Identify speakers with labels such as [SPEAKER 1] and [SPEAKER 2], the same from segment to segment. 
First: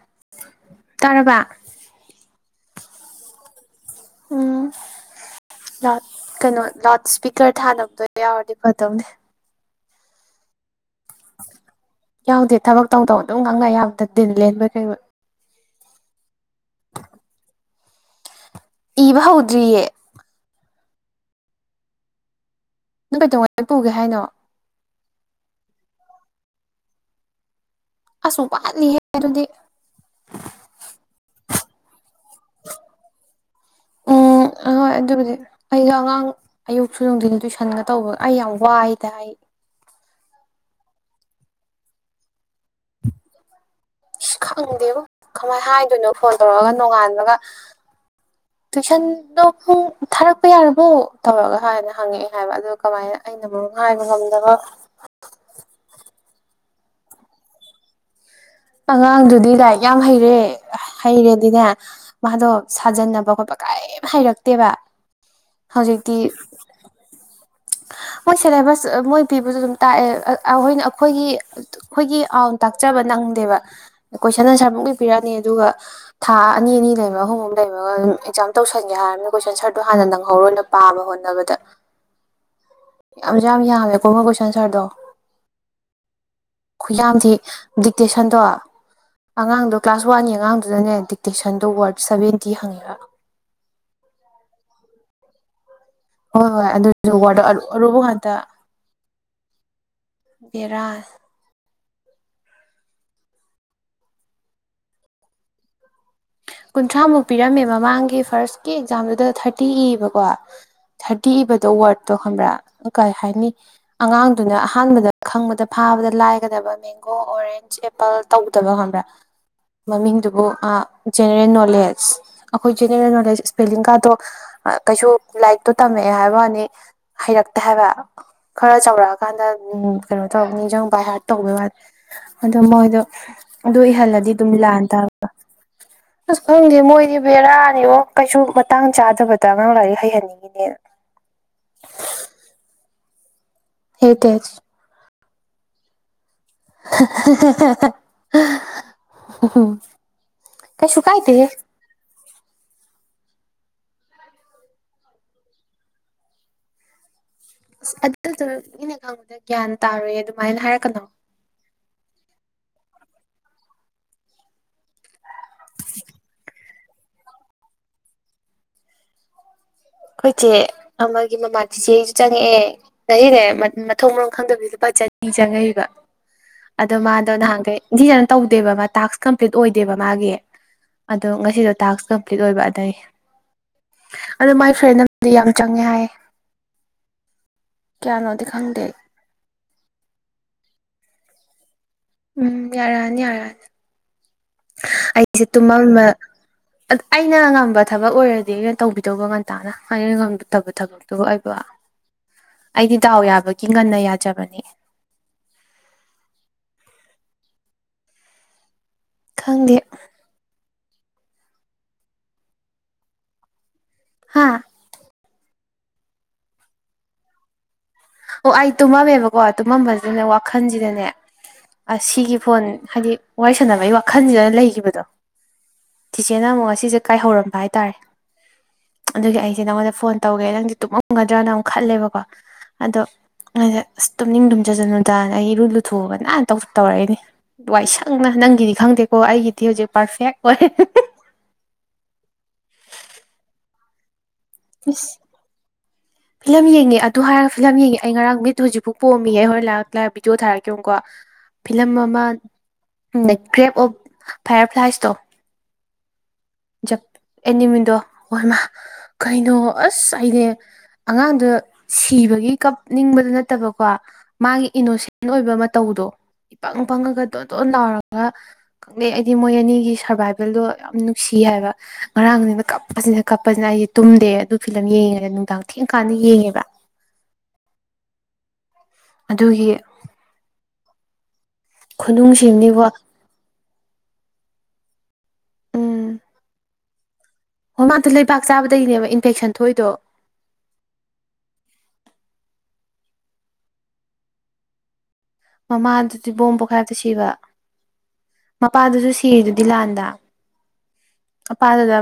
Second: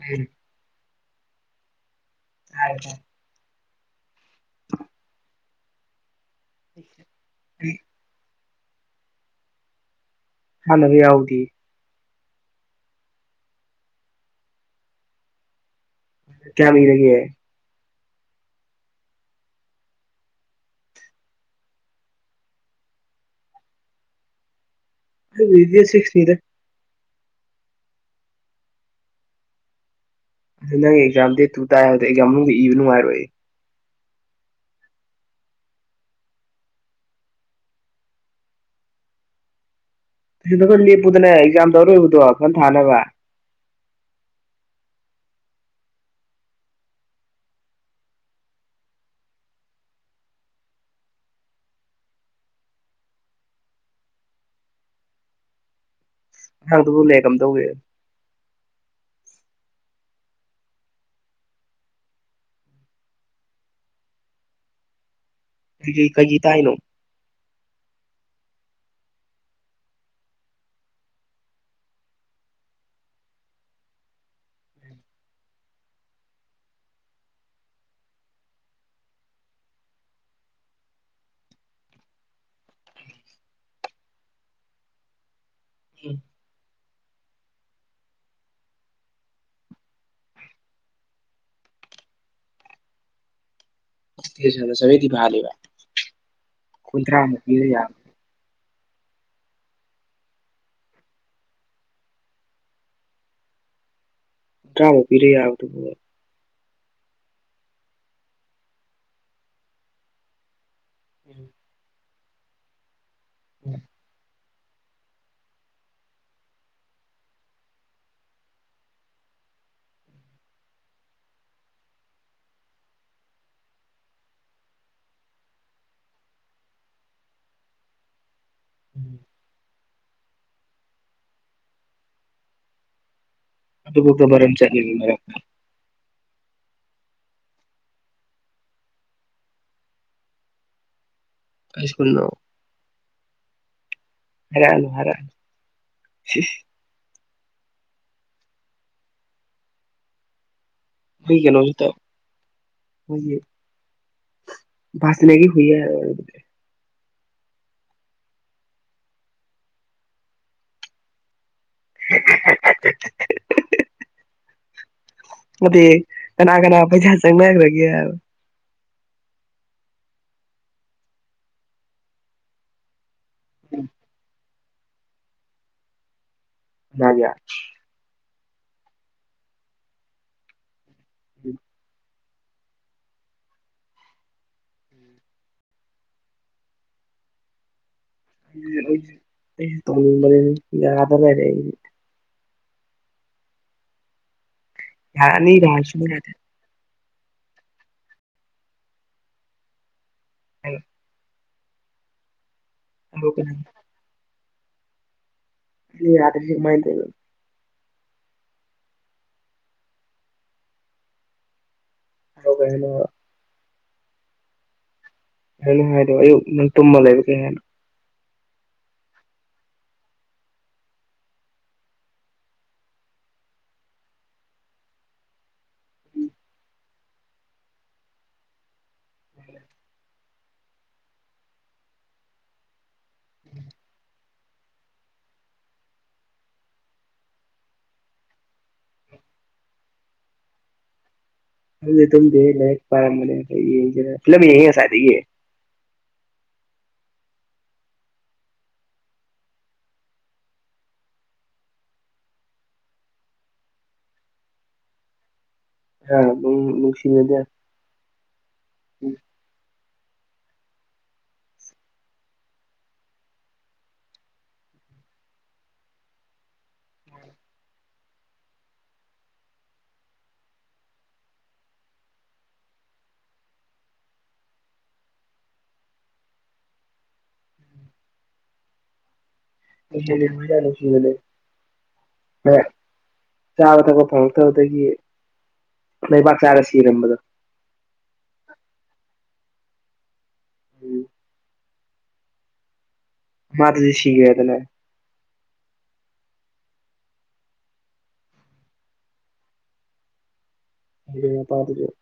[SPEAKER 1] ꯎꯝ
[SPEAKER 2] ꯇꯥꯔꯕ
[SPEAKER 1] ꯇꯥꯔꯦ ꯇꯥꯔꯦ
[SPEAKER 2] ꯎꯝ ꯂꯥꯎꯠ ꯀꯩꯅꯣ ꯂꯥꯎꯠ
[SPEAKER 1] ꯇꯥꯔꯦ
[SPEAKER 2] ꯁ꯭ꯄꯤꯛ ꯀꯔ ꯊꯥꯅꯕꯗꯣ ꯌꯥꯎꯔꯗꯤ ꯐꯗꯧꯅꯦ
[SPEAKER 1] ꯊꯥꯟꯅꯕ ꯌꯥꯎꯗꯤ
[SPEAKER 2] ꯌꯥꯎꯗꯦ ꯊꯕꯛ ꯇꯧ ꯇꯧꯅ ꯑꯗꯨꯝ ꯉꯥꯡꯅ ꯌꯥꯕꯗ ꯗꯤꯟ ꯂꯦꯟꯕꯩ ꯀꯩꯑꯣꯏ
[SPEAKER 1] ꯀꯌꯥꯝ ꯏꯔꯥꯒꯦ
[SPEAKER 2] ꯏꯕ ꯍꯧꯗ꯭ꯔꯤꯌꯦ ꯅꯪ ꯀꯩꯇꯧ ꯉꯩ ꯄꯨꯒꯦ ꯍꯥꯏꯅꯣ
[SPEAKER 1] ꯑꯩꯗꯤ ꯗꯦꯠ ꯁꯤꯛꯁꯅꯤꯗ
[SPEAKER 2] ꯑꯁꯨ ꯋꯥꯠꯂꯤꯍꯦ ꯑꯗꯨꯗꯤ
[SPEAKER 1] ꯑꯗꯨ ꯅꯪ ꯑꯦꯛꯖꯥꯝ ꯗꯦꯠ ꯇꯨ ꯇꯥꯏ ꯍꯥꯏꯕꯗꯣ ꯑꯦꯛꯖꯥꯝ ꯃꯅꯨꯡꯗ ꯏꯕ ꯅꯨꯉꯥꯏꯔꯣꯏ
[SPEAKER 2] ꯎꯝ ꯑꯍꯣꯏ ꯑꯗꯨꯕꯨꯗꯤ ꯑꯩꯖꯨ ꯑꯉꯥꯡ ꯑꯌꯨꯛꯁꯨ ꯅꯨꯡꯗꯤꯟ ꯇꯨꯏꯁꯟꯒ ꯇꯧꯕꯒ ꯑꯩ ꯌꯥꯝ ꯋꯥꯏꯗ ꯑꯩ
[SPEAKER 1] ꯇꯨꯏꯁꯟꯗꯨ ꯈꯔ ꯂꯦꯞꯄꯨꯗꯅ ꯑꯦꯛꯖꯥꯝꯗꯣ ꯑꯔꯣꯏꯕꯗꯣ ꯐꯖꯟ ꯊꯥꯅꯕ
[SPEAKER 2] ꯏꯁ ꯈꯪꯗꯦꯕꯣ ꯀꯃꯥꯏꯟ ꯍꯥꯏꯗꯣꯏꯅꯣ ꯐꯣꯟ ꯇꯧꯔꯑꯒ ꯅꯣꯡꯉꯥꯟꯕꯒ [inaudible] ꯇꯨꯏꯁꯟꯗꯣ ꯄꯨꯡ ꯊꯥꯔꯛꯄ ꯌꯥꯔꯕꯣ ꯇꯧꯔꯒ ꯍꯥꯏꯅ ꯍꯪꯉꯛꯑꯦ ꯍꯥꯏꯕ ꯑꯗꯨꯗꯣ ꯀꯃꯥꯏꯅ ꯑꯩ ꯑꯩꯅ ꯃꯔꯣꯝ ꯍꯥꯏꯕ ꯉꯝꯗꯕ
[SPEAKER 1] ꯅꯪꯗꯨꯅꯦ ꯀꯝꯗꯧꯒꯦ
[SPEAKER 2] ꯑꯉꯥꯡꯗꯨꯗꯤ ꯂꯥꯏꯛ ꯌꯥꯝ ꯍꯩꯔꯦ ꯍꯩꯔꯦꯗꯤꯅꯦ ꯃꯥꯗꯣ ꯁꯥꯖꯟꯅꯕ ꯈꯣꯠꯄ ꯀꯔꯤꯝ ꯍꯩꯔꯛꯇꯦꯕ
[SPEAKER 1] ꯀꯩꯒꯩ
[SPEAKER 2] ꯍꯧꯖꯤꯛꯇꯤ
[SPEAKER 1] ꯀꯩꯒꯤ ꯇꯥꯏꯅꯣ
[SPEAKER 2] ꯃꯣꯏ ꯁꯦꯂꯦꯕꯁ ꯃꯣꯏ ꯄꯤꯕꯖꯨ ꯑꯗꯨꯝ ꯇꯥꯛꯑꯦ ꯑꯍꯣꯏꯅ ꯑꯈꯣꯏꯒꯤ ꯈꯣꯏꯒꯤ ꯑꯥꯎꯟ ꯇꯥꯛꯆꯕ ꯅꯪꯗꯦꯕ ꯀꯣꯏꯁꯟ ꯑꯟꯁꯔ ꯄꯨꯡꯄꯤ ꯄꯤꯔꯛꯑꯅꯤ ꯑꯗꯨꯒ ꯊꯥ ꯑꯅꯤ ꯑꯅꯤ ꯂꯩꯕ ꯑꯍꯨꯝ ꯑꯍꯨꯝ ꯂꯩꯕꯒ ꯑꯗꯨꯝ ꯑꯦꯛꯖꯥꯝ ꯇꯧꯁꯟꯒꯦ ꯍꯥꯏꯔꯃꯤꯅ ꯀꯣꯏꯁꯟ ꯁꯔꯗꯣ ꯍꯥꯟꯅ ꯅꯪꯍꯧꯔꯣꯏꯅ ꯄꯥꯕ ꯍꯣꯠꯅꯕꯗ ꯌꯥꯝꯖꯨ ꯌꯥꯝ ꯌꯥꯝꯃꯦ ꯀꯣ ꯀꯣꯏꯁꯟ ꯁꯥꯔꯗꯣ ꯈꯨꯌꯥꯝꯗꯤ ꯗꯤꯛꯇꯦꯁꯟꯗꯣ ꯑꯉꯥꯡꯗꯣ ꯀ꯭ꯂꯥꯁ ꯋꯥꯟꯒꯤ ꯑꯉꯥꯡꯗꯨꯗꯅꯦ ꯗꯤꯛꯇꯦꯁꯟꯗꯣ ꯋꯥꯔꯗ ꯁꯚꯦꯟꯇꯤ ꯍꯪꯉꯤꯔꯥ
[SPEAKER 1] ꯗꯤꯛꯇꯦꯁꯟꯗꯣ ꯁꯚꯦꯟꯇꯤ ꯄꯍꯜꯂꯤꯕ
[SPEAKER 2] ꯍꯣꯏ ꯍꯣꯏ ꯑꯗꯨꯖꯨ ꯋꯥꯔꯗꯇꯥ ꯑꯔꯨ ꯑꯔꯨꯕ ꯉꯥꯛꯇꯥ ꯕꯦꯔꯥ
[SPEAKER 1] ꯊ꯭ꯔꯥꯃꯨꯛ ꯄꯤꯔꯥ ꯌꯥꯕꯗꯨꯕꯨ
[SPEAKER 2] ꯀꯨꯟꯊ꯭ꯔꯥꯃꯨꯛ ꯄꯤꯔꯝꯃꯦ ꯃꯃꯥꯡꯒꯤ ꯐꯥꯔꯁꯀꯤ ꯑꯦꯛꯖꯥꯝꯗꯨꯗ ꯊꯥꯔꯇꯤ ꯏꯕꯀꯣ ꯊꯥꯔꯇꯤ ꯏꯕꯗꯣ ꯋꯥꯔꯗꯇꯣ ꯈꯪꯕ꯭ꯔꯥ ꯀꯩ ꯍꯥꯏꯅꯤ ꯑꯉꯥꯡ ꯗꯨꯅ ꯑꯍꯥꯟꯕꯗ ꯈꯪꯕꯗ ꯐꯥꯕꯗ ꯂꯥꯏꯒꯗꯕ ꯃꯦ ꯃꯦꯡꯒꯣ ꯑꯣꯔꯦꯟꯖ ꯑꯦꯄꯜ ꯇꯧꯗꯕ ꯈꯪꯕ꯭ꯔꯥ ꯃꯃꯤꯡꯗꯨꯕꯨ ꯑꯥ ꯖꯦꯅꯦꯔꯦꯜ ꯅꯣꯂꯦꯖ ꯑꯈꯣꯏ ꯖꯦꯅꯦꯔꯦꯜ ꯅꯣꯂꯦꯖ ꯁꯄꯦꯂꯤꯡ ꯀꯥꯗꯣ ꯑꯥ ꯀꯩꯁꯨ ꯂꯥꯏꯔꯤꯛꯇꯣ ꯇꯝꯃꯛꯑꯦ ꯍꯥꯏꯕ ꯋꯥꯅꯤ ꯍꯩꯔꯛꯇꯦ ꯍꯥꯏꯕ ꯈꯔ ꯆꯥꯎꯔꯑꯀꯥꯟꯗ ꯎꯝ ꯀꯩꯅꯣ ꯇꯧ ꯅꯤꯡꯖꯪ ꯕꯥꯏ ꯍꯥꯔꯠ ꯇꯧꯕꯩ ꯋꯥꯠ ꯑꯗꯣ ꯃꯣꯏꯗꯣ ꯑꯗꯨ
[SPEAKER 1] ꯑꯗꯨꯕꯨꯛꯇ
[SPEAKER 2] ꯏꯍꯜꯂꯗꯤ ꯑꯗꯨꯝ
[SPEAKER 1] ꯃꯔꯝ
[SPEAKER 2] ꯂꯥꯟ
[SPEAKER 1] ꯆꯠꯂꯤꯕ
[SPEAKER 2] ꯇꯥꯕ
[SPEAKER 1] ꯃꯔꯝ
[SPEAKER 2] ꯑꯁ ꯈꯪꯗꯦ ꯃꯣꯏꯗꯤ ꯕꯦꯔꯥꯅꯤꯕꯣ ꯀꯩꯁꯨ ꯃꯇꯥꯡ ꯆꯥꯗꯕꯗ ꯑꯉꯥꯡ ꯂꯥꯏꯔꯤꯛ ꯍꯩꯍꯟꯅꯤꯡꯉꯤꯅꯦꯅ
[SPEAKER 1] ꯀꯩ ꯁ꯭ꯀꯨꯜꯅꯣ
[SPEAKER 2] ꯏ ꯇꯦꯁ [unintelligible]
[SPEAKER 1] [unintelligible]
[SPEAKER 2] [unintelligible] ꯀꯩꯁꯨ
[SPEAKER 1] ꯁꯤꯒꯤ
[SPEAKER 2] ꯀꯥꯏꯗꯦꯍꯦ
[SPEAKER 1] ꯀꯩꯅꯣꯁꯤꯗ [unintelligible] [unintelligible]
[SPEAKER 2] ꯑꯁ ꯑꯗꯨꯁꯨ ꯑꯩꯅ ꯈꯪꯕꯗ ꯒ꯭ꯌꯥꯟ ꯇꯥꯔꯣꯏꯌꯦ ꯑꯗꯨꯃꯥꯏꯅ ꯍꯥꯏꯔꯛꯀꯅꯣ
[SPEAKER 1] [unintelligible] ꯅꯠꯇꯦꯍꯦ ꯀꯅꯥ ꯀꯅꯥ ꯄꯩꯁꯥ ꯆꯪꯅꯈ꯭ꯔꯒꯦ ꯍꯥꯏꯕ
[SPEAKER 2] ꯑꯩꯈꯣꯏꯆꯦ ꯑꯃꯒꯤ ꯃꯃꯥ ꯆꯤꯆꯦ ꯒꯤꯁꯨ ꯆꯪꯉꯛꯑꯦ ꯉꯁꯤꯅꯦ ꯃꯊꯣꯡ ꯃꯔꯥꯝ ꯈꯪꯗꯕꯤ ꯂꯨꯄꯥ ꯆꯅꯤ ꯆꯪꯉꯛꯏꯕ ꯑꯗꯣ
[SPEAKER 1] ꯀꯅꯥꯒꯤ
[SPEAKER 2] ꯃꯥꯗꯣ ꯅꯍꯥꯟꯈꯩ ꯅꯤꯡꯊꯤꯖꯅ ꯇꯧꯗꯦꯕ ꯃꯥ ꯇꯥꯛꯁ ꯀꯝꯄ꯭ꯂꯤꯠ ꯑꯣꯏꯗꯦꯕ ꯃꯥꯒꯤ ꯑꯗꯣ
[SPEAKER 1] ꯑꯩꯁꯨ
[SPEAKER 2] ꯉꯁꯤꯗꯣ ꯇꯥꯛꯁ ꯑꯣꯏꯕ ꯑꯗꯩ ꯑ ꯑꯗꯣ ꯃꯥꯒꯤ ꯁ꯭ꯔꯦꯟ ꯑꯃꯗꯤ ꯌꯥꯝ ꯆꯪꯉꯦ ꯍꯥꯏ ꯀꯌꯥꯅꯣꯗꯤ ꯈꯪꯗꯦ
[SPEAKER 1] ꯑꯩꯁꯨ ꯇꯧꯅꯤꯡꯕꯅꯦ ꯌꯥꯗꯥ ꯂꯩꯔꯦ ꯑꯩꯁꯦ
[SPEAKER 2] ꯎꯝ ꯌꯥꯔꯛꯑꯅꯤ ꯌꯥꯔꯛꯑꯅꯤ ꯑꯩꯁꯦ
[SPEAKER 1] ꯌꯥꯅꯤꯒ ꯍꯥꯏꯔ
[SPEAKER 2] ꯇꯨꯝꯃꯥꯝꯕ
[SPEAKER 1] ꯁꯨꯡꯌꯥ ꯌꯥꯗꯦ
[SPEAKER 2] ꯑꯩꯅ ꯉꯝꯕ ꯊꯕꯛ ꯑꯣꯏꯔꯗꯤ ꯑꯩꯅ ꯇꯧꯕꯤꯗꯧꯕ ꯉꯟꯇꯥꯅ ꯑꯩꯅ ꯉꯝꯗꯕ ꯊꯕꯛꯇꯨꯕꯨ ꯑꯩꯗꯤ ꯗꯥꯎ ꯌꯥꯕꯒꯤ ꯉꯟꯅ ꯌꯥꯖꯕꯅꯦ
[SPEAKER 1] ꯅꯪ ꯌꯥꯔꯤꯁꯤ ꯀꯃꯥꯢ ꯇꯧꯔꯤꯕ
[SPEAKER 2] ꯈꯪꯗꯦ
[SPEAKER 1] ꯑꯣ ꯀꯩꯅ
[SPEAKER 2] ꯍꯥꯥ
[SPEAKER 1] ꯑ ꯍꯥꯏꯦꯣ ꯑꯌꯣ ꯅꯪ ꯇꯨꯝꯃ ꯂꯩꯕ ꯀꯅ [unintelligible]
[SPEAKER 2] ꯑꯣ ꯑꯩ ꯇꯨꯝꯃꯝꯃꯦꯕꯀꯣ ꯇꯨꯝꯃꯝꯕꯁꯤꯗꯅꯦ ꯋꯥꯈꯜꯁꯤꯗꯅꯦ ꯑꯁ ꯁꯤꯒꯤ ꯐꯣꯟ ꯍꯥꯏꯗꯤ ꯋꯥꯔꯤ ꯁꯥꯟꯅꯕꯒꯤ ꯋꯥꯈꯜꯁꯤꯗ ꯂꯩꯈꯤꯕꯗꯣ ꯆꯤꯆꯦꯅ ꯑꯃꯨꯛ ꯉꯁꯤꯁꯦ ꯀꯥꯏꯍꯧꯔꯝꯕ ꯍꯥꯏꯇꯥꯔꯦ ꯑꯗꯨꯒꯤ ꯑꯩꯁꯦ ꯅꯪꯉꯣꯟꯗ ꯐꯣꯟ ꯇꯧꯒꯦ ꯅꯪꯁꯤ ꯇꯨꯝꯃꯝꯒꯗ꯭ꯔꯅ ꯑꯃꯨꯛ ꯈꯜꯂꯦꯕꯀꯣ ꯑꯗꯣ ꯉꯁꯥꯢ ꯑꯁ ꯇꯨꯝꯅꯤꯡ ꯇꯨꯝꯖꯖꯅꯨ ꯗꯅ ꯑꯩ ꯏꯔꯨ ꯂꯨꯊꯣꯛꯑꯒ ꯅꯥꯟꯅ ꯇꯧꯔꯛꯏꯅꯤ ꯋꯥꯏꯁꯪꯅ ꯅꯪꯒꯤꯗꯤ ꯈꯪꯗꯦꯀꯣ ꯑꯩꯒꯤꯗꯤ ꯍꯧꯖꯤꯛ ꯄꯥꯔꯐꯦꯛ ꯑꯣꯏꯔꯦ
[SPEAKER 1] ꯑꯩꯗꯤ ꯇꯨꯝꯗꯦꯍꯦ ꯂꯥꯢꯔꯤꯛ ꯄꯥꯔꯝꯕꯅꯦ ꯐꯤꯂꯥꯝ ꯌꯦꯡꯁꯤꯔꯅ
[SPEAKER 2] ꯢꯁ ꯐꯤꯂꯝ ꯌꯦꯡꯉꯦ ꯑꯗꯨ ꯍꯥꯏꯔꯒ ꯐꯤꯂꯝ ꯌꯦꯡꯉꯦ ꯑꯩ ꯉꯔꯥꯡ ꯅꯨꯃꯤꯠ ꯍꯧꯖꯤꯛ ꯄꯣꯝꯃꯤꯌꯦ ꯍꯣꯏ ꯂꯥꯏꯛ ꯂꯥꯏ ꯚꯤꯗꯤꯑꯣ ꯊꯔꯛꯀꯦ ꯌꯦꯡꯉꯨꯒꯣ ꯐꯤꯂꯝ ꯑꯃ ꯗꯥ ꯀ꯭ꯔꯦꯞ ꯑꯣꯐ ꯐꯌꯔ ꯐ꯭ꯂꯥꯏꯁꯇꯣ
[SPEAKER 1] ꯍ [unintelligible]
[SPEAKER 2] ꯖꯞ ꯑꯦꯅꯤꯃꯤꯜꯗꯣ ꯑꯣꯏꯃꯥ ꯀꯩꯅꯣ ꯑꯁ ꯑꯩꯅꯦ ꯑꯉꯥꯡꯗꯣ ꯁꯤꯕꯒꯤ ꯀꯞꯅꯤꯡꯕꯗꯨ ꯅꯠꯇꯕꯀꯣ ꯃꯥꯒꯤ ꯏꯅꯣꯁꯦꯟ ꯑꯣꯏꯕ ꯃꯇꯧꯗꯣ ꯏ ꯄꯪ ꯄꯪꯉꯒ ꯇꯣꯟ ꯇꯣꯟ ꯂꯥꯎꯔꯒ ꯈꯪꯗꯦ ꯑꯩꯗꯤ ꯃꯣꯏ ꯑꯅꯤꯒꯤ ꯁꯔꯕꯥꯏꯕꯦꯜꯗꯣ ꯌꯥꯝ ꯅꯨꯡꯁꯤ ꯍꯥꯏꯕ ꯉꯔꯥꯡꯗꯤ ꯀꯞꯄꯁꯤꯅ ꯀꯞꯄꯁꯤꯅ ꯑꯩꯁꯦ ꯇꯨꯝꯗꯦ ꯑꯗꯨ ꯐꯤꯂꯝ ꯌꯦꯡꯉ ꯅꯨꯡꯗꯥꯡ ꯊꯦꯡꯀꯥꯟꯗ ꯌꯦꯡꯉꯦꯕ ꯑꯗꯨꯒꯤ
[SPEAKER 1] ꯅ ꯁꯤꯒꯦ [unintelligible]
[SPEAKER 2] ꯈꯨꯅꯨꯡꯁꯤꯡꯅꯤꯕꯣ
[SPEAKER 1] ꯆꯥꯕ ꯊꯛꯄ ꯐꯪꯉꯛꯇꯕꯗꯒꯤ ꯂꯩꯕꯥꯛ ꯆꯥꯔ ꯁꯤꯔꯝꯕꯗꯣ
[SPEAKER 2] ꯍꯣ ꯃꯥꯗꯣ ꯂꯩꯕꯥꯛ ꯆꯥꯕꯗꯒꯤꯅꯦꯕ ꯏꯟꯐꯦꯛꯁꯟ ꯊꯣꯛꯏꯗꯣ
[SPEAKER 1] ꯎꯝ ꯃꯥꯗꯤ ꯍꯨꯖꯤꯛ ꯁꯤꯒ꯭ꯔꯦꯗꯅ
[SPEAKER 2] ꯃꯃꯥꯗꯨꯗꯤ ꯕꯣꯝ ꯄꯣꯛꯈꯥꯏꯕꯇ ꯁꯤꯕ ꯃꯄꯥꯗꯨꯁꯨ ꯁꯤꯔꯤꯗꯨꯗꯤ ꯂꯥꯟꯗꯥ
[SPEAKER 1] ꯃꯄꯥꯗꯨꯁꯨ
[SPEAKER 2] ꯑꯄꯥꯗꯨꯗ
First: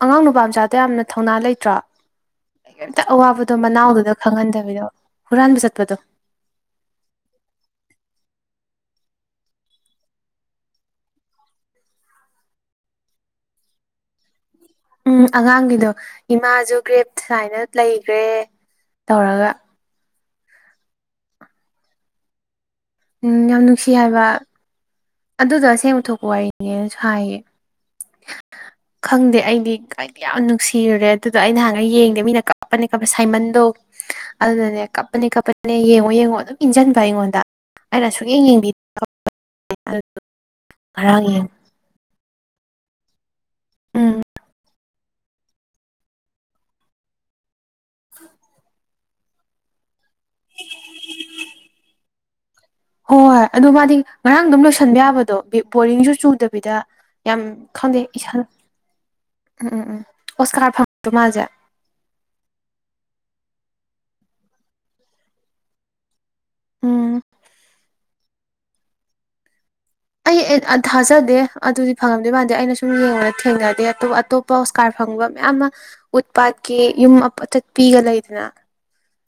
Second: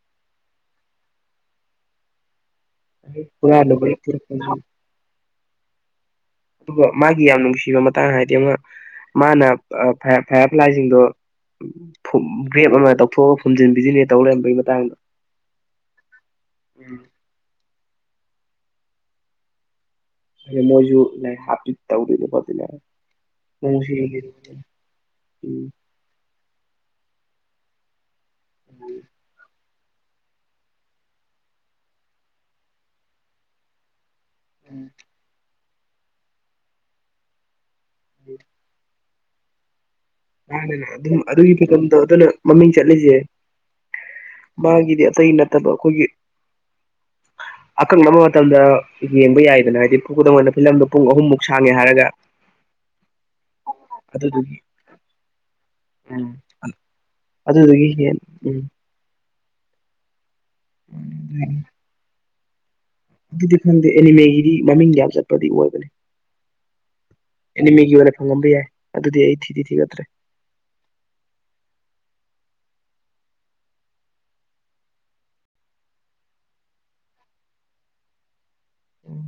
[SPEAKER 2] ꯑꯉꯥꯡ ꯅꯨꯄꯥ ꯃꯆꯥꯗꯣ ꯌꯥꯝꯅ ꯊꯧꯅꯥ ꯂꯩꯇ꯭ꯔꯣ ꯀꯩꯝꯇ ꯑꯋꯥꯕꯗꯣ
[SPEAKER 1] ꯍꯨꯔꯥꯟꯂꯨꯕꯩ
[SPEAKER 2] ꯃꯅꯥꯎꯗꯨꯗ
[SPEAKER 1] ꯄꯨꯔꯛꯄꯅꯤ
[SPEAKER 2] ꯈꯪꯍꯟꯗꯕꯤꯗ ꯍꯨꯔꯥꯟꯕ ꯆꯠꯄꯗꯣ
[SPEAKER 1] ꯑꯗꯨꯒ ꯃꯥꯒꯤ ꯌꯥꯝ ꯅꯨꯡꯁꯤꯕ ꯃꯇꯥꯡ ꯍꯥꯏꯗꯤ ꯑꯃ ꯃꯥꯅ ꯑꯥ ꯐꯌꯥꯔ ꯐꯌꯥꯔ ꯐ꯭ꯂꯥꯏꯁꯤꯡꯗꯣ ꯐꯨꯝ ꯒ꯭ꯔꯦꯞ ꯑꯃ ꯇꯧꯊꯣꯛꯑꯒ ꯐꯨꯝꯖꯤꯟꯕꯤꯗꯣꯏꯅꯦ ꯇꯧ ꯂꯩꯔꯝꯕꯩ ꯃꯇꯥꯡꯗꯣ
[SPEAKER 2] ꯎꯝ ꯑꯉꯥꯡꯒꯤꯗꯣ ꯏꯃꯥꯖꯨ
[SPEAKER 1] ꯎꯝ
[SPEAKER 2] ꯒ꯭ꯔꯦꯞ ꯁꯥꯏꯅ ꯂꯩꯒ꯭ꯔꯦ ꯇꯧꯔꯒ
[SPEAKER 1] ꯑꯩꯅ ꯃꯣꯏꯁꯨ ꯂꯥꯏ ꯍꯥꯞꯄꯤ ꯇꯧꯗꯣꯏꯅꯦ ꯈꯣꯠꯇꯅꯦ
[SPEAKER 2] ꯎꯝ ꯌꯥꯝ ꯅꯨꯡꯁꯤ ꯍꯥꯏꯕ ꯑꯗꯨꯗꯣ
[SPEAKER 1] ꯎꯝ
[SPEAKER 2] ꯑꯁꯦꯡꯕ ꯊꯣꯛꯄ ꯋꯥꯔꯤꯅꯦꯅꯁꯨ ꯍꯥꯏꯌꯦ ꯈꯪꯗꯦ ꯑꯩꯗꯤ ꯀꯩꯝ ꯌꯥꯝ ꯅꯨꯡꯁꯤꯔꯨꯔꯦ ꯑꯗꯨꯗꯣ ꯑꯩ ꯅꯍꯥꯟꯒꯩ ꯌꯦꯡꯗꯦ ꯃꯤꯅ ꯀꯞꯄꯛꯀꯅꯦ ꯀꯞꯄ ꯁꯥꯏꯃꯟꯗꯣ ꯑꯗꯨꯅꯅꯦ ꯀꯞꯄꯅꯦ ꯀꯞꯄꯅꯦ ꯌꯦꯡꯉꯣ ꯌꯦꯡꯉꯣ ꯑꯗꯨꯝ ꯏꯟꯖꯟꯕ ꯑꯩꯉꯣꯟꯗ ꯑꯩꯅ ꯁꯨꯛꯌꯦꯡ ꯌꯦꯡꯕꯤ
[SPEAKER 1] [unintelligible] ꯑꯗꯨꯝ
[SPEAKER 2] ꯉꯔꯥꯡ ꯌꯦꯡꯉ
[SPEAKER 1] ꯑꯗꯨꯒꯤ ꯐꯤꯕꯝꯗꯣ ꯑꯗꯨꯅ ꯃꯃꯤꯡ ꯆꯠꯂꯤꯖꯦ
[SPEAKER 2] ꯎꯝ
[SPEAKER 1] ꯃꯥꯒꯤꯗꯤ ꯏꯇꯩꯅꯠ ꯅꯠꯇꯕ ꯑꯈꯣꯏꯒꯤ ꯑꯀꯛꯅꯕ ꯃꯇꯝꯗ ꯌꯦꯡꯕ ꯌꯥꯏꯗꯅ ꯍꯥꯏꯗꯤ ꯈꯨꯗꯝ ꯑꯣꯅ ꯐꯤꯂꯝꯗꯣ ꯄꯨꯡ ꯑꯍꯨꯝꯃꯨꯛ ꯁꯥꯡꯉꯦ ꯍꯥꯏꯔꯒ
[SPEAKER 2] ꯍꯣꯏ ꯑꯗꯨ ꯃꯥꯗꯤ ꯉꯔꯥꯡ
[SPEAKER 1] ꯑꯗꯨꯗꯨꯒꯤ
[SPEAKER 2] ꯑꯗꯨꯝ ꯂꯣꯏꯁꯟꯕ ꯌꯥꯕꯗꯣ ꯕꯤ ꯕꯣꯔꯤꯡꯁꯨ
[SPEAKER 1] ꯎꯝ
[SPEAKER 2] ꯆꯨꯗꯕꯤꯗ ꯌꯥꯝ
[SPEAKER 1] ꯑꯗꯨꯗꯨꯒꯤ
[SPEAKER 2] ꯈꯪꯗꯦ
[SPEAKER 1] ꯍꯦꯟ
[SPEAKER 2] ꯏꯁꯥꯅ
[SPEAKER 1] ꯎꯝ
[SPEAKER 2] ꯎꯝ ꯎꯝ ꯎꯝ ꯑꯣꯁꯀꯥꯔ ꯐꯪ [unintelligible] ꯃꯥꯖꯦ
[SPEAKER 1] ꯑꯗꯨꯗꯤ ꯈꯪꯗꯦ ꯑꯦꯅꯤꯃꯦꯒꯤꯗꯤ ꯃꯃꯤꯡꯗꯤ ꯌꯥꯝ ꯆꯠꯄꯗꯤ ꯑꯣꯏꯕꯅꯤ
[SPEAKER 2] ꯎꯝ
[SPEAKER 1] ꯑꯦꯅꯤꯃꯦꯒꯤ ꯑꯣꯏꯅ ꯐꯪꯉꯝꯕ ꯌꯥꯏ ꯑꯗꯨꯗꯤ ꯑꯩ ꯊꯤꯗꯤ ꯊꯤꯒꯠꯇ꯭ꯔꯦ
[SPEAKER 2] ꯑꯩ ꯑꯦ ꯊꯥꯖꯗꯦ ꯑꯗꯨꯗꯤ ꯐꯪꯉꯝꯗꯣꯏ ꯃꯥꯟꯗꯦ ꯑꯩꯅ ꯁꯨꯝ ꯌꯦꯡꯕꯗ ꯊꯦꯡꯅꯗꯦ ꯑꯇꯣꯞ ꯑꯇꯣꯞ ꯄ ꯑꯣꯁꯀꯥꯔ ꯐꯪꯕ ꯃꯌꯥꯝꯃ ꯎꯠ ꯄꯥꯠꯀꯤ ꯌꯨꯝ ꯑꯥ ꯑꯇꯠꯄꯤꯒ ꯂꯩꯗꯅ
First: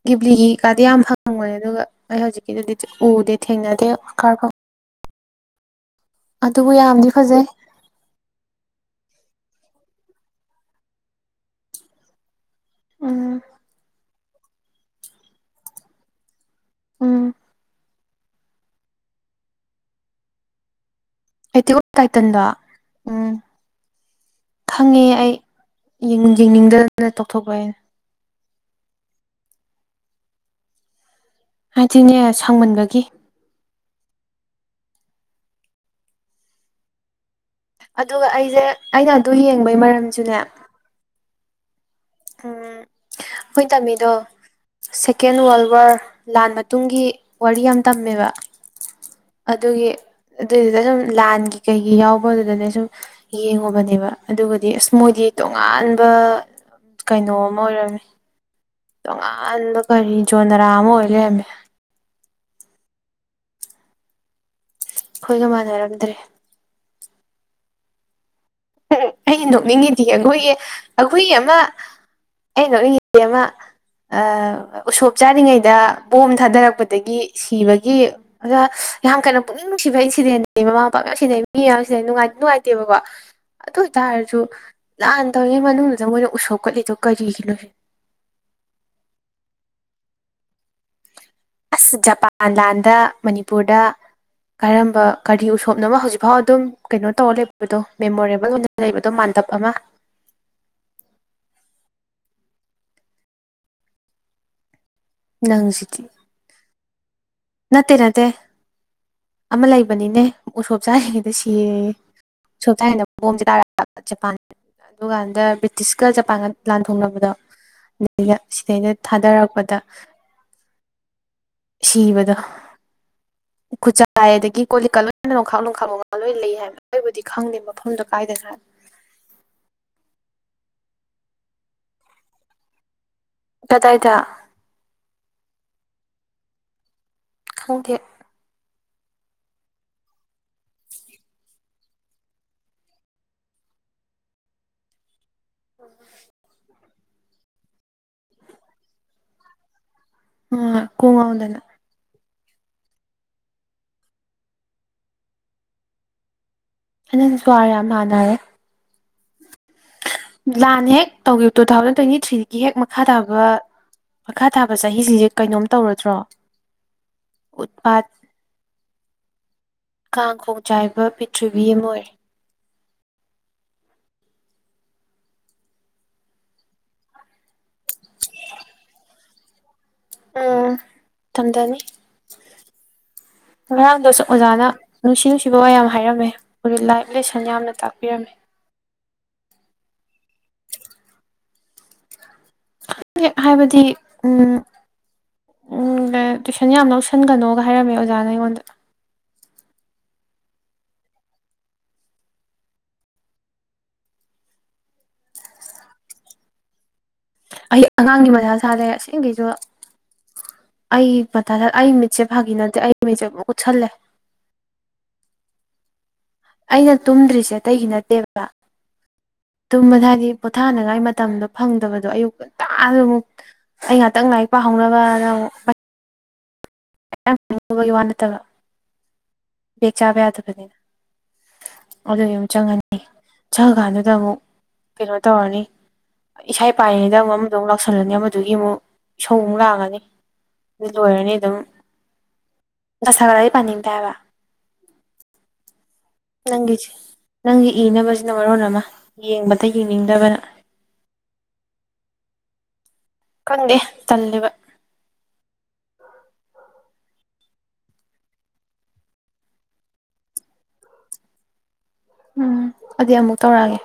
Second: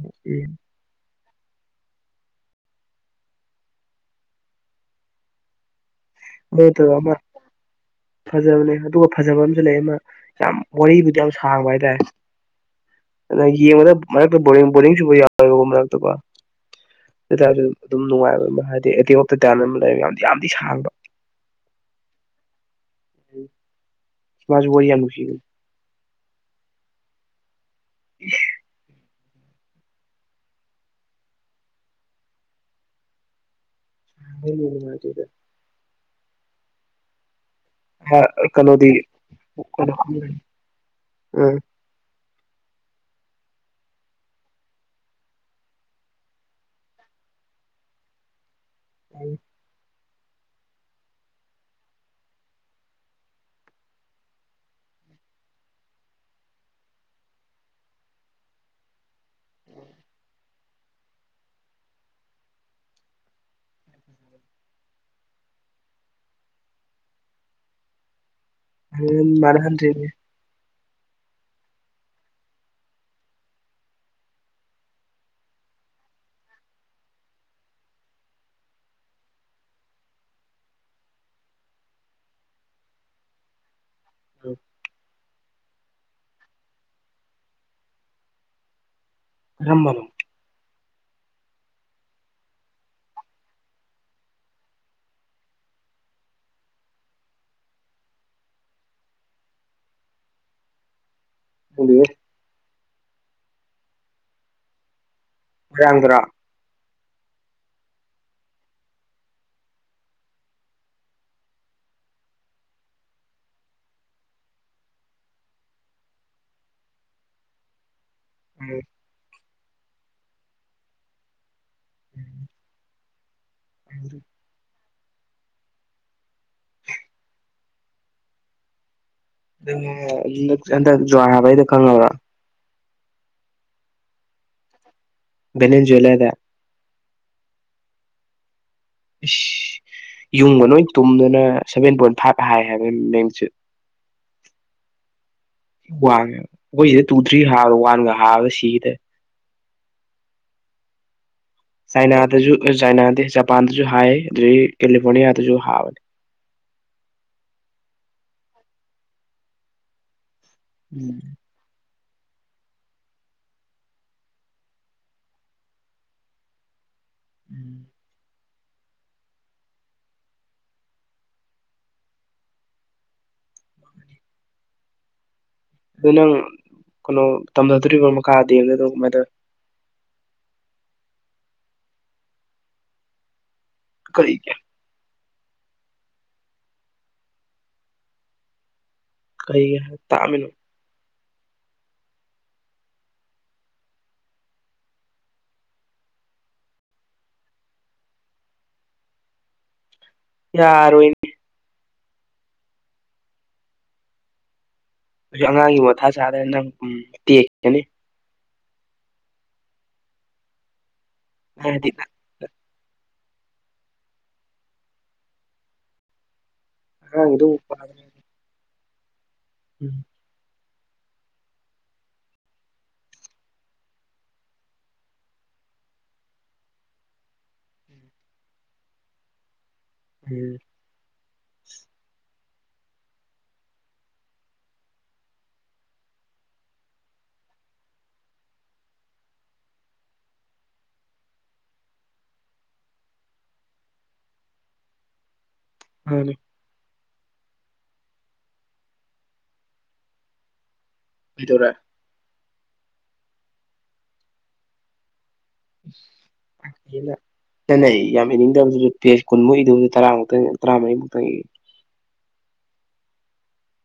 [SPEAKER 2] ꯒꯤꯕꯂꯤ
[SPEAKER 1] ꯎꯝ
[SPEAKER 2] ꯀꯥꯗꯤ ꯌꯥꯝ ꯐꯪꯕꯅꯦ ꯑꯗꯨꯒ ꯑꯩ ꯍꯧꯖꯤꯛꯀꯤꯗꯨꯗꯤ ꯎꯗꯦ ꯊꯦꯡꯅꯗꯦ ꯑꯣꯁꯀꯥꯔ ꯑꯗꯨꯕꯨ
[SPEAKER 1] [unintelligible]
[SPEAKER 2] ꯌꯥꯝꯗꯤ
[SPEAKER 1] ꯑꯃ
[SPEAKER 2] ꯐꯖꯩ
[SPEAKER 1] ꯐꯖꯕꯅꯦ ꯑꯗꯨꯒ ꯐꯖꯕ ꯑꯃꯖꯨ ꯂꯩ ꯑꯃ ꯌꯥꯝ ꯋꯥꯔꯤꯔꯤꯕꯨꯗꯤ ꯌꯥꯝ ꯁꯥꯡꯕ ꯍꯥꯏꯇꯥꯔꯦ
[SPEAKER 2] ꯎꯝ
[SPEAKER 1] ꯑꯗ ꯌꯦꯡꯕꯗ ꯃꯔꯛꯇ ꯕꯣꯔꯤꯡ ꯕꯣꯔꯤꯡ ꯆꯨꯕ ꯌꯥꯎꯋꯦꯕ ꯃꯔꯛꯇꯀꯣ
[SPEAKER 2] ꯎꯝ
[SPEAKER 1] ꯑꯗꯨꯏꯇꯥꯔꯁꯨ ꯑꯗꯨꯝ ꯅꯨꯡꯉꯥꯏꯕ ꯑꯃ ꯍꯥꯏꯗꯤ ꯑꯦꯇꯦꯛ ꯑꯦꯐ ꯇꯩꯇꯥꯅ ꯑꯃ ꯂꯩ ꯌꯥꯝ ꯌꯥꯝꯗꯤ ꯁꯥꯡꯕ
[SPEAKER 2] ꯑꯦꯇꯦꯛ ꯑꯣꯐ ꯇꯥꯏꯇꯟꯗꯣ ꯎꯝ
[SPEAKER 1] ꯃꯥꯁꯨ ꯋꯥꯔꯤ ꯌꯥꯝ
[SPEAKER 2] ꯈꯪꯉꯦ ꯑꯩ
[SPEAKER 1] ꯅꯨꯡꯁꯤꯕꯅꯤ
[SPEAKER 2] ꯌꯦꯡꯅꯤꯡ ꯌꯦꯡꯅꯤꯡꯗꯗꯅ ꯇꯧꯊꯣꯛꯄ ꯑꯩꯅ
[SPEAKER 1] ꯏꯁ
[SPEAKER 2] ꯍꯥꯏꯗꯤꯅꯦ ꯁꯥꯡꯃꯟꯕꯒꯤ
[SPEAKER 1] [unintelligible] ꯑꯥ
[SPEAKER 2] ꯑꯗꯨꯒ
[SPEAKER 1] ꯑꯥ
[SPEAKER 2] ꯑꯩꯁꯦ
[SPEAKER 1] ꯀꯩꯅꯣꯗꯤ
[SPEAKER 2] ꯑꯩꯅ ꯑꯗꯨ ꯌꯦꯡꯕꯩ
[SPEAKER 1] ꯀꯩꯅ‌ꯣꯗꯤ
[SPEAKER 2] ꯃꯔꯝꯁꯨꯅꯦ
[SPEAKER 1] [unintelligible]
[SPEAKER 2] ꯎꯝ ꯈ‌ꯣꯏꯅ ꯇꯝꯃꯤꯗꯣ ꯁꯦꯀꯦꯟ ꯋꯥꯔꯜ ꯋꯥꯔ ꯂꯥꯟ ꯃꯇꯨꯡꯒꯤ ꯋꯥꯔꯤ ꯌꯥꯝ ꯇꯝꯃꯦꯕ ꯑꯗꯨꯒꯤ ꯑꯗꯨꯏꯗꯨꯗ ꯁꯨꯝ ꯂꯥꯟꯒꯤ ꯀꯩꯒꯤ ꯌꯥꯎꯕꯗꯨꯗꯅꯦ ꯁꯨꯝ ꯌꯦꯡꯉꯨꯕꯅꯦꯕ ꯑꯗꯨꯒꯗꯤ ꯑꯁ ꯃꯣꯏꯗꯤ ꯇꯣꯉꯥꯟꯕ ꯀꯩꯅꯣꯝꯃ ꯑꯣꯏꯔꯝꯃꯤ ꯇꯣꯉꯥꯟꯕ ꯀꯔꯤ ꯖꯣꯟꯅꯔꯥ ꯑꯃ ꯑꯣꯏ ꯂꯩꯔꯝꯃꯤ ꯈ‌ꯣꯏꯒ ꯃꯥꯟꯅꯔꯝꯗ꯭ꯔꯦ ꯑꯩꯅ ꯅꯣꯛꯅꯤꯡꯉꯤꯗꯤ
[SPEAKER 1] ꯃꯥꯟꯅꯍꯟꯗ꯭ꯔꯦꯅꯦ
[SPEAKER 2] ꯑꯩꯈꯣꯏꯒꯤ ꯑꯩꯈꯣꯏꯒꯤ ꯑꯃ ꯑꯩꯅ ꯅꯣꯛꯅꯤꯡꯉꯤꯗꯤ ꯑꯃ ꯑꯥ ꯎꯁꯣꯞ ꯆꯥꯔꯤꯉꯩꯗ ꯕꯣꯝ ꯊꯥꯗꯔꯛꯄꯗꯒꯤ ꯁꯤꯕꯒꯤ ꯑꯗ ꯌꯥꯝ ꯀꯟꯅ ꯄꯨꯛꯅꯤꯡ ꯅꯨꯡꯁꯤꯕ [unintelligible] ꯃꯃꯥ ꯃꯄꯥ ꯃꯌꯥꯝ ꯁꯤꯟꯅꯩ ꯃꯤ ꯃꯌꯥꯝ ꯁꯤꯟꯅꯩ ꯅꯨꯡꯉꯥꯏꯗꯤ ꯅꯨꯡꯉꯥꯏꯇꯦꯕꯀꯣ ꯑꯗꯨ ꯑꯣꯏꯇꯥꯔꯖꯨ ꯂꯥꯟ ꯇꯧꯔꯤꯉꯩ ꯃꯅꯨꯡꯗꯨꯗ ꯃꯣꯏꯅ ꯎꯁꯣꯛꯞꯀꯠꯂꯤꯗꯣ ꯀꯔꯤꯒꯤꯅꯣ ꯁꯤ
[SPEAKER 1] ꯀꯔꯝꯕꯅ‌ꯣ
[SPEAKER 2] ꯑꯁ ꯖꯄꯥꯟ ꯂꯥꯟꯗ ꯃꯅꯤꯄꯨꯔꯗ ꯀꯔꯝꯕ ꯀꯔꯤ ꯎꯁꯣꯞꯅꯣ ꯍꯧꯖꯤꯛꯐꯥꯎ ꯑꯗꯨꯝ ꯀꯩꯅꯣ ꯇꯧꯔ ꯂꯩꯕꯗꯣ ꯃꯦꯃꯣꯔꯦꯕꯜ ꯑ‌ꯣꯏꯅ ꯂꯩꯕꯗꯣ ꯃꯥꯟꯇꯕ ꯑꯃ
[SPEAKER 1] ꯈꯪꯗꯦꯍꯦ
[SPEAKER 2] ꯅꯪꯁꯤꯗꯤ
[SPEAKER 1] ꯃꯣꯏꯔꯥꯡꯗꯔꯣ
[SPEAKER 2] ꯅꯠꯇꯦ ꯅꯠꯇꯦ ꯑꯃ ꯂꯩꯕꯅꯤꯅꯦ ꯎꯁꯣꯞ ꯆꯥꯔꯤꯉꯩꯗ ꯁꯤꯌꯦꯌꯦ ꯎꯁꯣꯞ ꯆꯥꯔꯤꯀꯥꯟꯗ ꯕꯣꯝꯖꯦ ꯇꯥꯔꯛꯄ ꯑꯗꯥ ꯖꯄꯥꯟ ꯑꯗꯨꯀꯥꯟꯗ ꯕ꯭ꯔꯤꯇꯤꯁꯀ ꯖꯄꯥꯟꯒ ꯂꯥꯟ ꯊꯣꯛꯅꯕꯗꯣ ꯗꯩꯅ
[SPEAKER 1] ꯎꯝ
[SPEAKER 2] ꯁꯤꯗꯩꯅ ꯊꯥꯗꯔꯛꯄꯗ ꯁꯤꯕꯗ ꯈꯨꯁꯥꯏ ꯑꯗꯥꯒꯤ ꯀꯣꯜ ꯂꯤꯛꯀ ꯂꯣꯏꯅ ꯅꯣꯡꯈꯥ ꯂꯣꯡꯈꯥꯛ ꯂꯣꯡꯉꯥ ꯂꯣꯏ ꯂꯩ ꯍꯥꯏꯕ ꯑꯩꯕꯨꯗꯤ ꯈꯪꯗꯦ ꯃꯐꯝꯗꯣ ꯀꯥꯏꯗꯅꯣ ꯍꯥꯏꯕ
[SPEAKER 1] ꯑꯗꯨꯅꯦ ꯍꯥꯏꯕ [unintelligible] ꯍꯟꯗꯛ ꯖꯋꯥꯔ ꯍꯥꯕꯒꯤꯗꯣ ꯈꯪꯉꯕ꯭ꯔꯥ
[SPEAKER 2] ꯀꯗꯥꯏꯗ
[SPEAKER 1] ꯕꯔꯦꯟ ꯖꯣꯏꯂꯔꯗ
[SPEAKER 2] ꯈꯪꯗꯦ
[SPEAKER 1] ꯏꯁ ꯌꯨꯡꯒ ꯂꯣꯏ ꯇꯨꯝꯗꯅ ꯁꯚꯦꯟ ꯄꯣꯏꯟ ꯐꯥꯏꯚ ꯍꯥꯏ ꯍꯥꯏꯕ ꯃ‌ꯦꯛꯅꯤꯇ꯭ꯌꯨꯠ ꯋꯥꯡꯉꯦꯕ ꯑꯩꯈꯣꯏ ꯁꯤꯗ ꯇꯨ ꯊ꯭ꯔꯤ ꯍꯥꯕꯗ ꯋꯥꯟꯒ ꯍꯕꯗ ꯁꯤꯒ‌ꯦ ꯇꯧꯋꯤ
[SPEAKER 2] ꯑꯣ ꯀ‌ꯣꯛꯉꯥꯎꯗꯅ
[SPEAKER 1] ꯆꯥꯏꯅꯥꯗꯁꯨ ꯆꯥꯏꯅꯥ ꯅꯠꯇꯦ ꯖꯄꯥꯟꯗꯁꯨ ꯍꯥꯏ ꯑꯗꯨꯗꯒꯤ ꯀꯦꯂꯤꯐꯣꯔꯅꯤꯌꯥꯗꯁꯨ ꯍꯥꯕꯅꯤ
[SPEAKER 2] ꯍꯟꯗꯛꯁꯦ ꯖꯋꯥꯔ ꯌꯥꯝ ꯍꯥꯅꯔꯦ ꯂꯥꯟ ꯍꯦꯛ
[SPEAKER 1] ꯎꯝ
[SPEAKER 2] ꯇꯧꯈꯤꯕ ꯇꯨ ꯊꯥꯎꯖꯟ ꯇ꯭ꯋꯦꯟꯇꯤ ꯊ꯭ꯔꯤꯗꯒꯤ ꯍꯦꯛ ꯃꯈꯥ ꯇꯥꯕ ꯃꯈꯥ ꯇꯥꯕ ꯆꯍꯤꯁꯤꯡꯁꯦ ꯀꯩꯅꯣꯝ ꯇꯧꯔꯗ꯭ꯔꯣ ꯎꯠ
[SPEAKER 1] ꯎꯝ
[SPEAKER 2] ꯄꯥꯠ ꯀꯥꯡ ꯈꯣꯡ ꯆꯥꯏꯕ ꯄ꯭ꯔꯤꯊ꯭ꯤꯕꯤ ꯑꯃ ꯑꯣꯏꯔꯦ
[SPEAKER 1] ꯑꯗꯨ ꯅꯪ ꯀꯩꯅꯣ ꯇꯝꯊꯗꯧꯔꯤꯕꯣ ꯃꯈꯥꯗꯤ ꯗꯦꯝꯗ ꯑꯗꯨ ꯀꯃꯥꯏ ꯇꯧꯔꯦ
[SPEAKER 2] ꯎꯝ ꯇꯝꯗꯅꯤ ꯉꯔꯥꯡꯗꯨꯁꯨ
[SPEAKER 1] ꯀꯔꯤ
[SPEAKER 2] ꯑꯣꯖꯥꯅ ꯅꯨꯡꯁꯤ ꯅꯨꯡꯁꯤꯕ ꯋꯥ ꯌꯥꯝ ꯍꯥꯏꯔꯝꯃꯦ ꯂꯥꯏꯞ ꯂꯦꯁꯟ ꯌꯥꯝꯅ ꯇꯥꯛꯄꯤꯔꯝꯃꯤ
[SPEAKER 1] ꯀꯔꯤ ꯇꯥꯛꯑꯝꯃꯤꯅꯣ
[SPEAKER 2] ꯍꯥꯏꯕꯗꯤ ꯎꯝ ꯎꯝ ꯇꯨꯏꯁꯟ ꯌꯥꯝ ꯂꯧꯁꯤꯟꯒꯅꯣꯒ ꯍꯥꯏꯔꯝꯃꯦ ꯑꯣꯖꯥꯅ ꯑꯩꯉꯣꯟꯗ
[SPEAKER 1] ꯌꯥꯔꯣꯏꯅꯦ ꯑꯩ ꯑꯉꯥꯡꯒꯤ ꯃꯊꯥ ꯁꯥꯂꯩꯔꯒ ꯅꯪ ꯎꯝ ꯇꯦꯛ
[SPEAKER 2] ꯑꯩ ꯑꯉꯥꯡꯒꯤ ꯃꯊꯥ ꯁꯥꯂꯩꯔꯦ ꯑꯁꯦꯡꯒꯩꯖꯨ ꯑꯩ ꯃꯊꯥ
[SPEAKER 1] ꯍꯥꯏꯗꯤ
[SPEAKER 2] ꯑꯩ ꯃꯤꯠꯁꯦ ꯐꯥꯒꯤ ꯅꯠꯇꯦ ꯑꯩ ꯃꯤꯠꯁꯦ ꯄꯨꯡꯀꯨꯠ ꯀꯨꯠꯁꯜꯂꯦ ꯑꯩꯅ
[SPEAKER 1] ꯑꯉꯥꯡꯒꯤꯗꯣ
[SPEAKER 2] ꯇꯨꯝꯗ꯭ꯔꯤꯁꯦ ꯑꯥꯇꯩꯒꯤ ꯅꯠꯇꯦꯕ
[SPEAKER 1] ꯎꯝ
[SPEAKER 2] ꯇꯨꯝꯕꯗꯤ ꯍꯥꯏꯗꯤ ꯄꯣꯊꯥꯅꯉꯥꯏ ꯃꯇꯝꯗꯣ ꯐꯪꯗꯕꯗꯣ ꯑꯌꯨꯛ ꯉꯟꯇꯥ ꯑꯃꯨꯛ ꯑꯩ ꯉꯥꯛꯇꯪ ꯂꯥꯏꯔꯤꯛ ꯄꯥꯍꯧꯅꯕꯅ ꯑꯃꯨꯛ ꯑꯃ ꯑꯃꯒꯤ ꯋꯥ ꯅꯠꯇꯕ ꯕꯦꯛ ꯆꯥꯕ
[SPEAKER 1] ꯎꯝ
[SPEAKER 2] ꯌꯥꯗꯕꯅꯤꯅ ꯑꯗꯨꯏ ꯑꯃꯨꯛ ꯆꯪꯉꯅꯤ ꯆꯪꯉꯀꯥꯟꯗꯨꯗ ꯑꯃꯨꯛ ꯀꯩꯅꯣ ꯇꯧꯔꯅꯤ ꯏꯁꯥꯏ ꯄꯥꯏꯔꯤꯉꯩꯗ ꯑꯃꯨꯛ ꯑꯃꯗꯨ ꯑꯃꯨꯛ ꯂꯥꯛꯁꯜꯂꯅꯤ ꯑꯃꯗꯨꯒꯤ ꯑꯃꯨꯛ ꯏꯁꯧ ꯑꯃꯨꯛ ꯂꯥꯡꯉꯅꯤ ꯑꯗꯨ ꯂꯣꯏꯔꯅꯤ ꯑꯗꯨꯝ ꯅꯨꯡꯁꯥ ꯁꯥꯒꯠꯂꯗꯤ ꯄꯥꯅꯤꯡꯗꯦ ꯍꯥꯏꯕ
[SPEAKER 1] ꯃꯥꯅꯦ
[SPEAKER 2] ꯅꯪꯒꯤꯁꯦ ꯅꯪꯒꯤ ꯏꯅꯕꯁꯤꯅ ꯃꯔꯣꯟ ꯑꯃ ꯌꯦꯡꯕꯗ ꯌꯦꯡꯅꯤꯡꯗꯕꯅ
[SPEAKER 1] ꯀꯩꯗꯧꯔꯦ
[SPEAKER 2] ꯈꯪꯗꯦ ꯇꯜꯂꯦꯕ ꯎ [unintelligible]
[SPEAKER 1] ꯌꯥꯝ ꯇꯦꯟꯅ ꯆꯟꯅ ꯌꯥꯝ ꯏꯅꯤꯡꯗ꯭ꯔꯕꯁꯨ ꯄꯦꯖ ꯀꯨꯟꯃꯨꯛ ꯏꯗꯨꯕꯗꯨ ꯇꯔꯥꯃꯨꯛꯇꯪ ꯇꯔꯥꯃꯔꯤꯃꯨꯛꯇꯪ ꯏꯌꯨ
[SPEAKER 2] ꯎꯝ ꯑꯗꯨꯗꯤ ꯑꯃꯨꯛ ꯇꯧꯔꯛꯑꯒꯦ